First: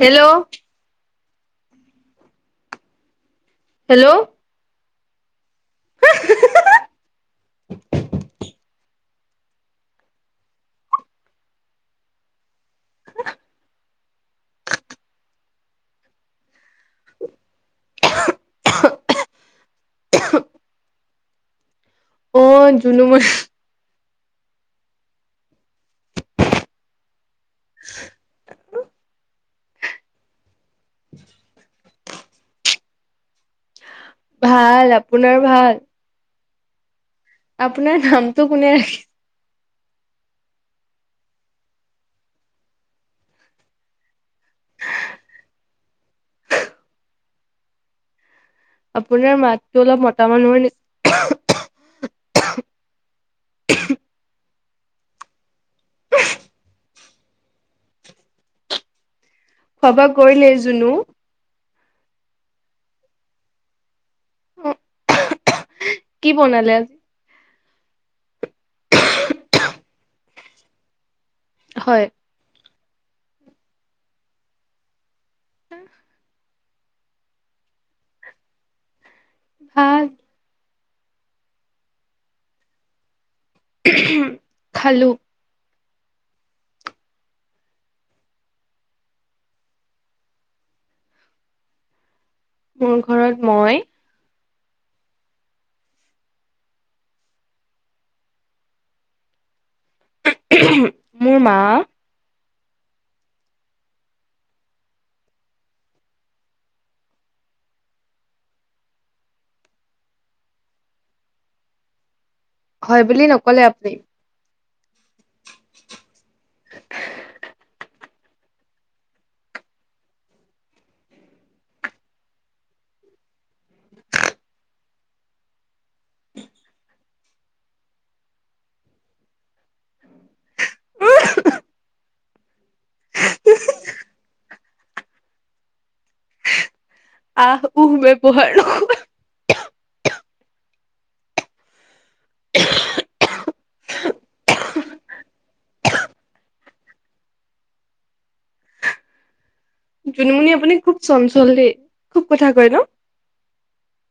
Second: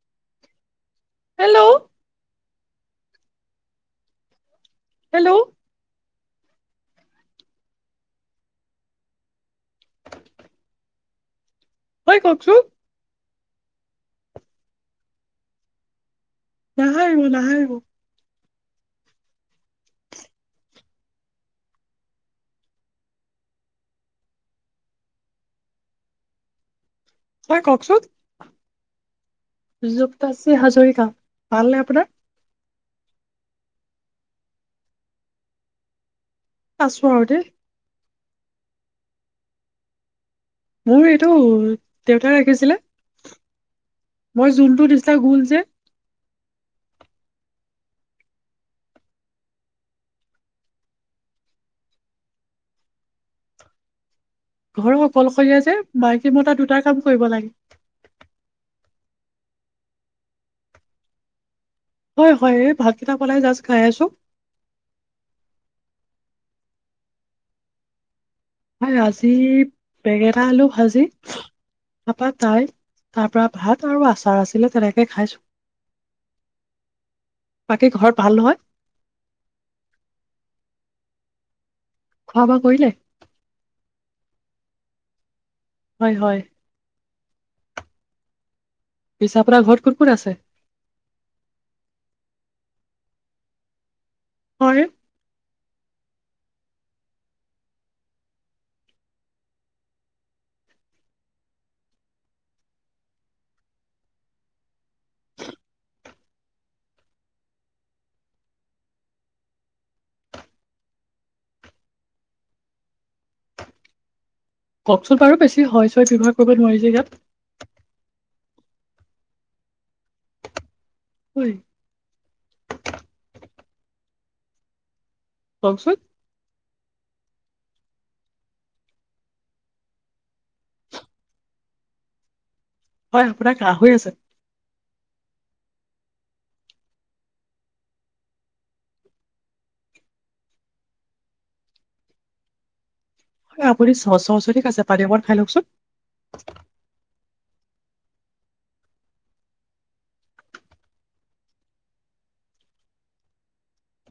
Hello hello hello hello তই কওকচো নাহাহিব নাহাহিব অ জুনুম হয় কওকচোন যুক্তাশ্ৰী হাজৰিকা ভালনে আপোনাৰ ভাল আপোনাৰ ভাল পছো আৰু দ টো কোনে ৰাখি মোৰ এইটো দেউতাই ৰাখিছিলে মই যোনটো দিছা গল যে আপোনাৰ মাতটো অলপ মতা মানুহৰ নিচ ঘৰ অকলশৰীয়া যে মাইকী মতা দুটা কাম কৰিব লাগে সবা কৰিলে জনো হয় হয় এই ভাততিটা পলাই জাচ খাই আছো উম কি বনালে হয় আজি বেঙেটা আলো ভাজি হয় পাপা তাই তাৰ পৰাৰা ভাত আৰু আচাৰ আছিলে তেনেকে খাইছো আহ বাকী ঘৰ ভাল নহয় হ খোৱা বোৱা কৰিলে খালো হয় হয় পিছ পৰা ঘৰত কোন কত আছে মোৰ ঘৰত মই হয় মোৰ মা হয় বুলি নকলে আপুনি ককচোন বাৰু বেছি হয় ছয় ব্যৱহাৰ কৰিব নোৱাৰি যে ইয়াত শুই [inaudible] ককচোন উ হয় আপোনাৰ ঘ হৈ আছে আহ ওহ মে পহৰ আপুনি চ চশ ঠিক আছে পাৰিবাৰ খাই লওঁকচোন। জুনুমুনি আপুনি খুব চঞ্চল দেই খুব কথা কয় ন'।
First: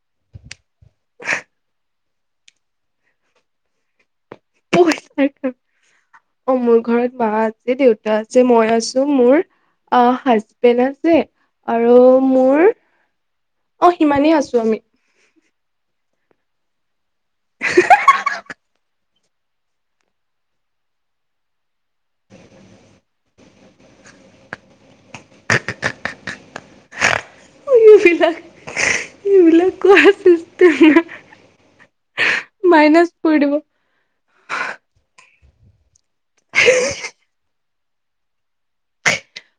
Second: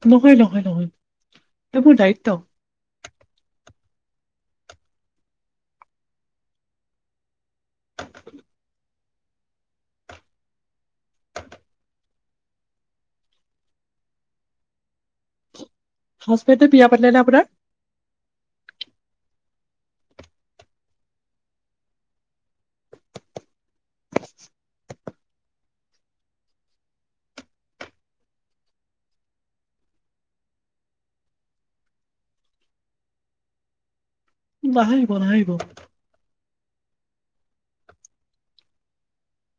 নহয়, নহয়, নহয় ত' মোৰ দায়িত্ব। পইচ অ মোৰ ঘৰত মা আছে দেউতা আছে মই আছো মোৰ আহ হাজবেণ্ড আছে আৰু মোৰ অ সিমানেই আছো আমি সচ পেতে পিয়া আপোনৰ এইবিলাক এইবিলাক ক চ মাইনাছ কৰি দিব নাহিব নাহিব। হয়।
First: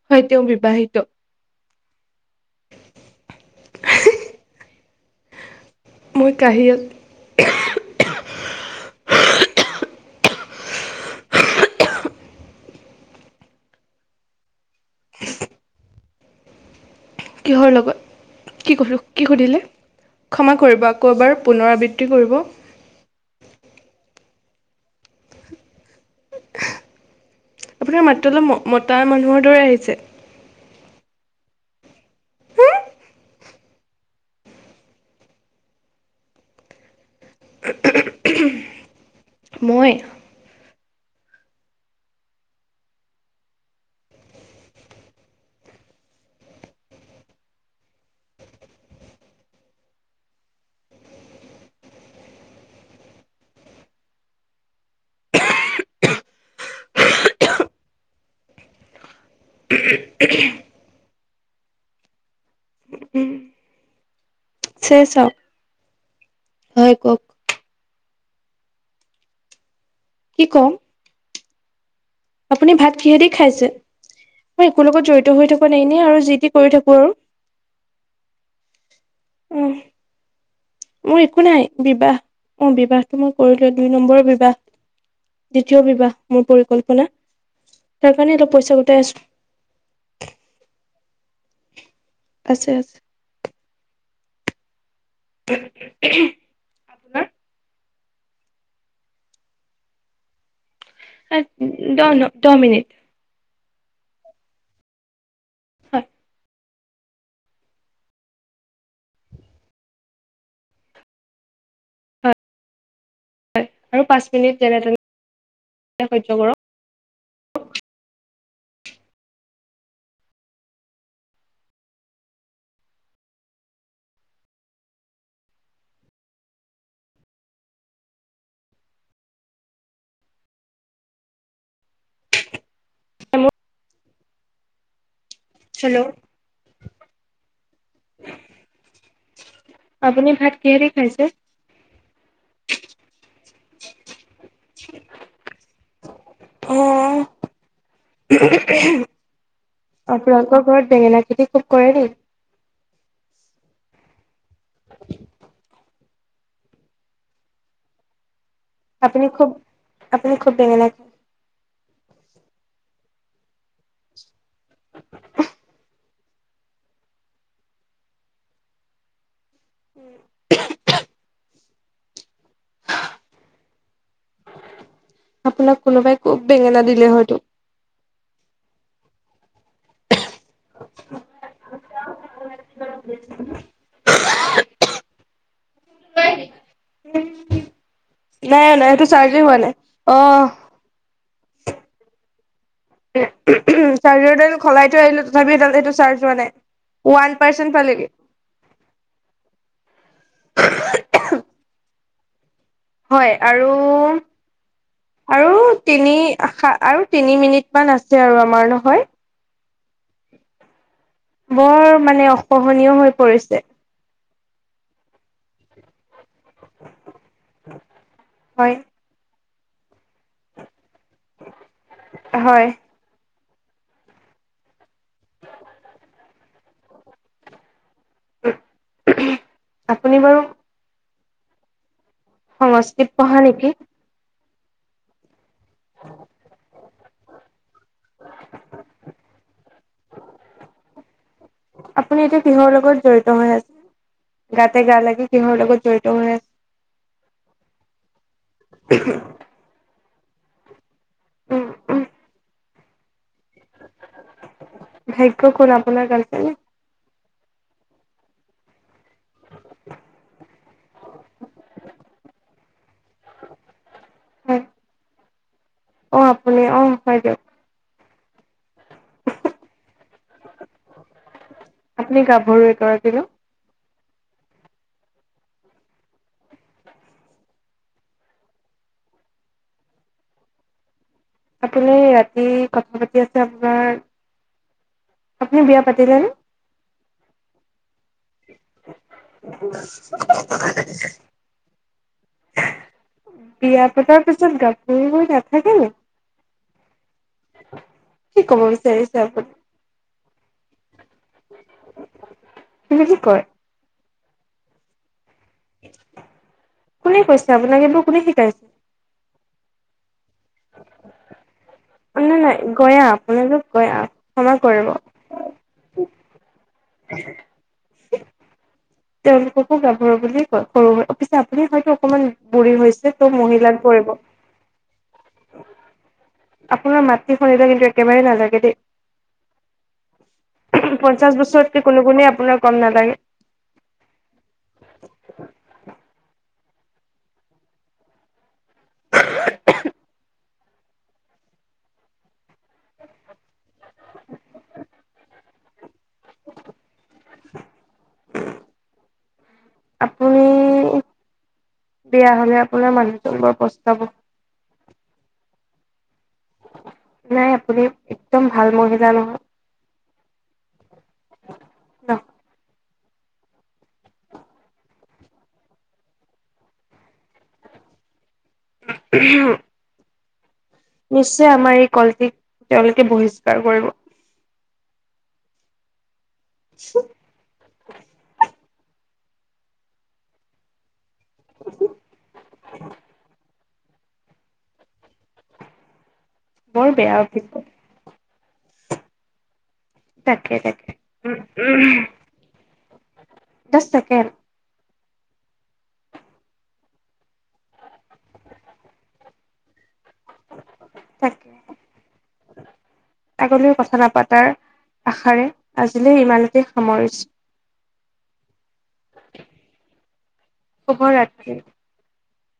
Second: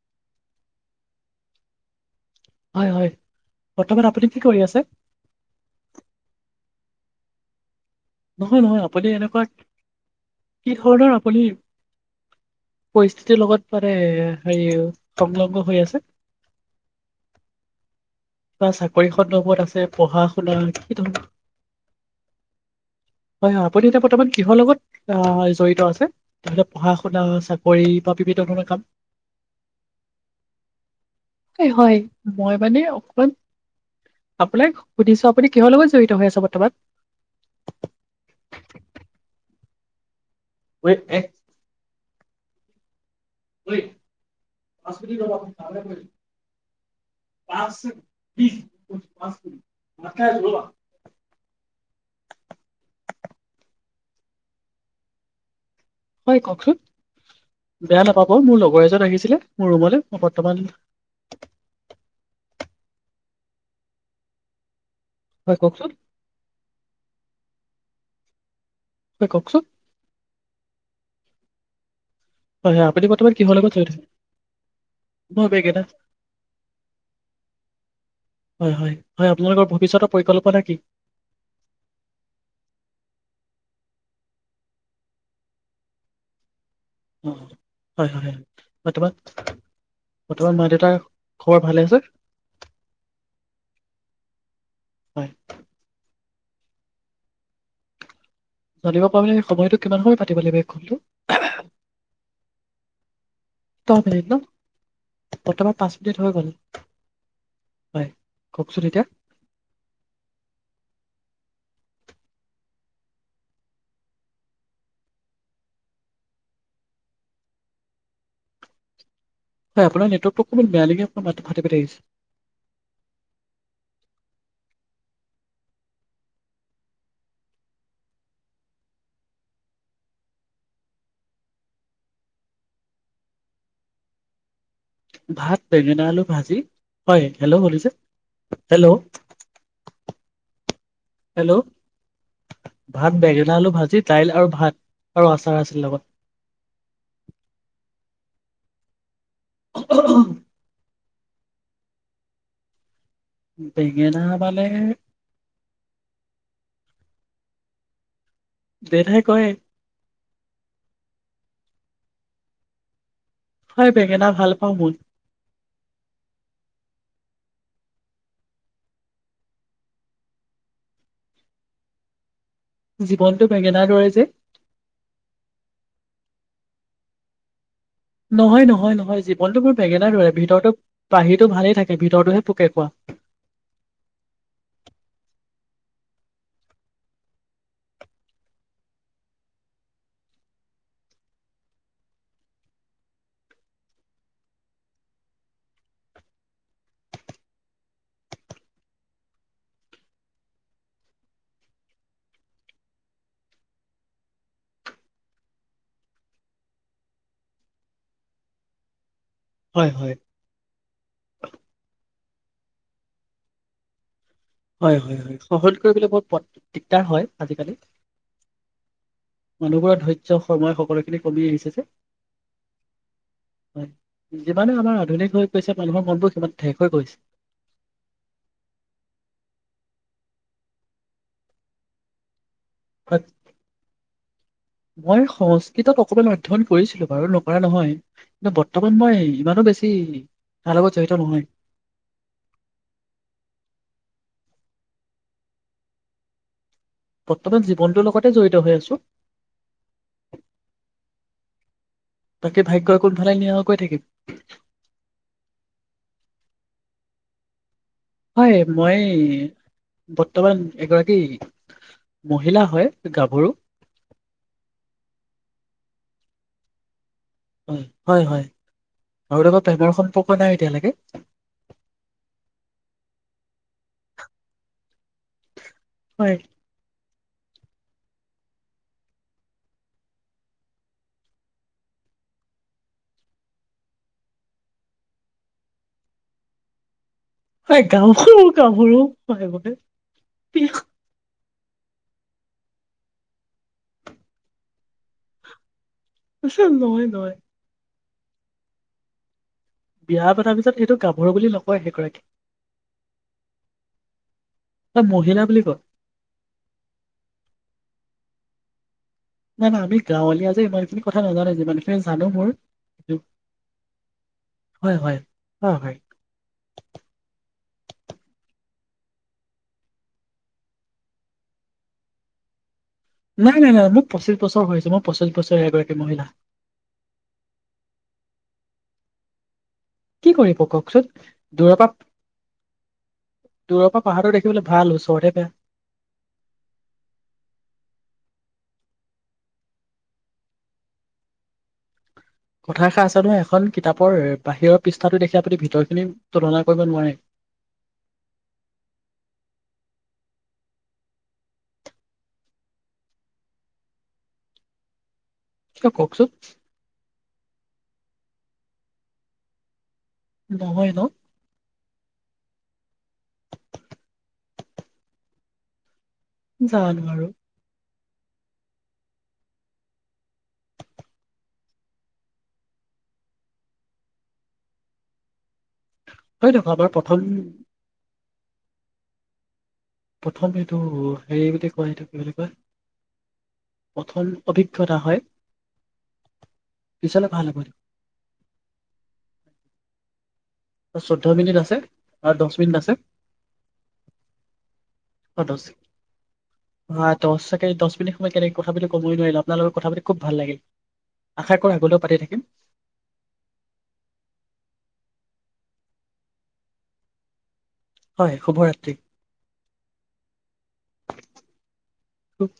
হয় তেওঁ বিবাহিত হয় হয় বৰ্তমান আপুনি কি কৰি আ মই কাহিয়ত নহয় নহয় আপুনি এনেকুৱা কি ধৰণৰ আপুনি পৰিস্থিতিৰ লগত মানে হেৰি সংলগ্ন হৈ আছে কিহৰ লগত? বা কি কলো চাকৰি কি সুধিলে সন্দৰ্ভত আছে পঢ়া ক্ষমা শুনা কৰিব কি আকৌ ধৰণৰ এবাৰ পুনৰাবৃত্তি কৰিব হয় হয় আপুনি এতিয়া বৰ্তমান কিহৰ লগত আহ জড়িত আছে তহলে পঢ়া শুনা চাকৰি আপোনাৰ বা মাতটো বিবিধ অলপ ধৰণৰ কাম মতা মানুহৰ দৰে আহিছে হয় মই মানে আপোনাক সুধিছো আপুনি কিহৰ লগত জড়িত হৈ আছে বৰ্তমান মই উই এ পাঁচ পাঁচ বা হয় কওঁকচোন বেয়া নাপাব মোৰ লগৰ এজনত আহিছিলে মোৰ ৰুমলৈ মই বৰ্তমান। উম চে চাওক হয় কওকচোন হয় কওঁক। হয় কওকচোন কি কম? হয় হয় ভাত আপুনি কিহেদি বৰ্তমান কিহৰ খাইছে লগত থাকে মই একো লগত জড়িত হৈ থকা নাই এনে আৰু যি টি কৰি থাকো আৰু হয় হয় হয় অ আপোনালোকৰ ভৱিষ্যতৰ পৰিকল্পনা কি মোৰ একো নাই বিবাহ অ বিবাহটো মই কৰিলো দুই নম্বৰৰ বিবাহ দ্বিতীয় বিবাহ মোৰ পৰি অ হয় হয় গোটাই বৰ্তমান আছো বৰ্তমান মা দেউতাৰ খবৰ ভালে আছে আছে আছে। হয়। [inaudible] আপোন জানিব পাৰিলে সময়টো কিমান সময় পাতিব লাগিব। কলটো? দহ ন দহ মিনিট ত প ন [inaudible] বৰ্তমান পাঁচ হয় মিনিট হৈ গ'ল। হয় কওকচোন এতিয়া হয় আৰু পাঁচ মিনিট যেনে তেনে সহ্য কৰক হয়, আপোনাৰ নেটৱৰ্কটো অমান বেয়া লিপোনাৰ মাতাটি প আহিছে। হেল্ল'। ভাত বেঙেনা হেল্ল' আলু ভাজি হয় হেল্ল' বছে হেল্ল' আপুনি ভাত কিহেদি খাইছে হেল্ল' ভাত বেঙেনা আলু ভাজি দাইল আৰু ভাত আৰু আচাৰ আছিল লগত অ' [inaudible] আপোনালোকৰ ঘৰত বেঙেনা এতিয়া ফোন কৰে নি বেঙনা মানে দেউতাই আপুনি কয় খুব আপুনি খুব বেঙেনা হয় বেঙেনা ভাল পাওঁ মই উম জীৱনটো বেঙেনাৰ দৰে যে আপোনাক কোনোবাই খুব বেঙেনা দিলে হয়তো নহয় নহয় নহয় জীৱনতটো মোৰ বেঙেনাৰ দৰে ভিতৰতো পাহি ভালেই থাকে ভিতৰতহে পোকে খোৱা [unintelligible] নাই নাই সেইটো চাৰ্জেই হোৱা নাই অ চাৰ্জাৰডাল সলাই থৈ আহিলো তথাপি এডাল এইটো চাৰ্জ হোৱা নাই ওৱান পাৰ্চেন্ট পালেগি হয় আৰু আৰু তিনি আৰু তিনি মিনিট মান আছে আৰু আমাৰ নহয় হয় হয় খহনীয় হৈ পৰিছে হয় হয় হয় সহজ কৰিবাক দিগদাৰ হয় আজিকালি হয় মানুহবোৰৰে ধৈৰ্য সময় সকলোে কেনে কমি আহিছে যে হয় হয় যিমানে আমাৰ আধুনিক হৈ গৈছে মানুহৰ মনবোৰ সিমান থেক হৈ গৈছে আপুনি বাৰু সংস্কত হয়, পঢ়া নেকি মই সহজ অকণমান অধ্যয় কৰিছিলো বাৰু নকৰা নহয় কিন্ত বৰ্তমান মই ইমানো বেছি তাৰ লগত জড়িত নহয় আপুনি এতিয়া কিহৰ লগত জড়িত হৈ আছে? গাতে গা লাগি কিহ লগোকো জড়িত হৈ আ বৰ্তমান জীৱনটোৰ লগতে জড়িত হৈ আছোঁ। উম, উম। কি ভাগ্যই ক'ত [unintelligible] ভাগ্য কোন আপোনাৰ কাৰণ উম। হয় মই বৰ্তমান এগৰাকী মহিলা হয়। গাভৰু হয় অ', আপুনি অ', হয় দিয়ক। উম, হয়, হয়। কাৰো লগত প্ৰেমৰ সম্পৰ্ক নাই এতিয়ালৈকে। আপুনি গাভৰু [unintelligible] হয়। আপুনি ৰাতি কথা পাতি আছে আপোনাৰ। আপুনি বিয়া পাতিলেনে? গাওখোঁ গাভৰু পাই গতে। [unintelligible] বিয়া পতাৰ পিছত গাভৰু হৈ নাথাকে নেকি? আছোঁং নহয় নয় কি ক'ব বিচাৰিছে আপুনি? বিয়া পতাৰ পিছত সিটো [unintelligible] তুমি কি কয়? ত মহিলাক - [unintelligible] কোনে কৈছে আপোনাক এইটো? কোনে শিকাইছে? নাই আমি গাঁৱলীয়া যে ইমানখিনি কথা নাজানে যিমান অ', নাই নাই গৈ আহ, আপোনালোক গৈ আহ, ক্ষমা কৰিব। হয় হয় হয় হয় [unintelligible] উ তেওঁলোককো যাব বুলিয়ে কয় সৰু হৈ পিছে আপুনি হয়তো অকমান বুঢ়ী হৈছে- ত' নাই, নাই, মহিলাক নাই, মোৰ পৰিব। পশিছ বছৰ হৈছে, মোৰ পশিছ [unintelligible] আপোনাৰ মাতৃ ফণিটো কিন্তু একেবাৰেই ভাল। এগেতি কি কৰিব কওঁকচোন দুৰৰপৰা, কোনো গুণেই আপোনাৰ কম নালাগে। দুৰৰপৰা পাহাৰটো দেখিবলৈ ভাল ওচৰতহে বেয়া। কথা এষাৰ আছে নহয় এখন কিতাপৰ বাহিৰৰ পৃষ্ঠাটো দেখ আপূনি ভিতৰ খিনি তুলনা কৰিব নোৱাৰে। আপুনি বেয়া হলে আপোনাৰ মানুহটো বৰ পস্তাব। ছাৰ কওঁকচোন। [inaudible] নাই আপুনি একদম ভাল মহিলা নহয়। নহয় ন ন জানো আৰু ওম ওমহ নিশ্চয় আমাৰ এই কলটিক তেওঁলোকে বহিষ্কাৰ কৰিব হয় দেখোন আমাৰ প্ৰথম প্ৰথমত এইটো হেৰি বুলি কয় এইটো কি বুলি কয় পথল অভিজ্ঞতা হয় বৰ বেয়া পিছলে ভাল হ'ব অফিচটো তাকে আও চৈধ্য উম মিনিট আছে উম। আৰু দহ মিনিট আছে জাষ্ট ছেকেণ্ড দছ ছেকেণ্ড দহ মিনিট সময় কেনেকে কথা পাতিলো কবই নোৱাৰিলো আপোনালোকৰ কথা পাতি খুব ভাল লাগিল তাকে আশা কৰো আগলৈও পাতি থাকিম আগলৈ কথা নাপাতাৰ আশাৰে আজিলৈ ইমানতে সামৰিছো হয় শুভৰাত্ৰি শুভ ৰাত্ৰি। অও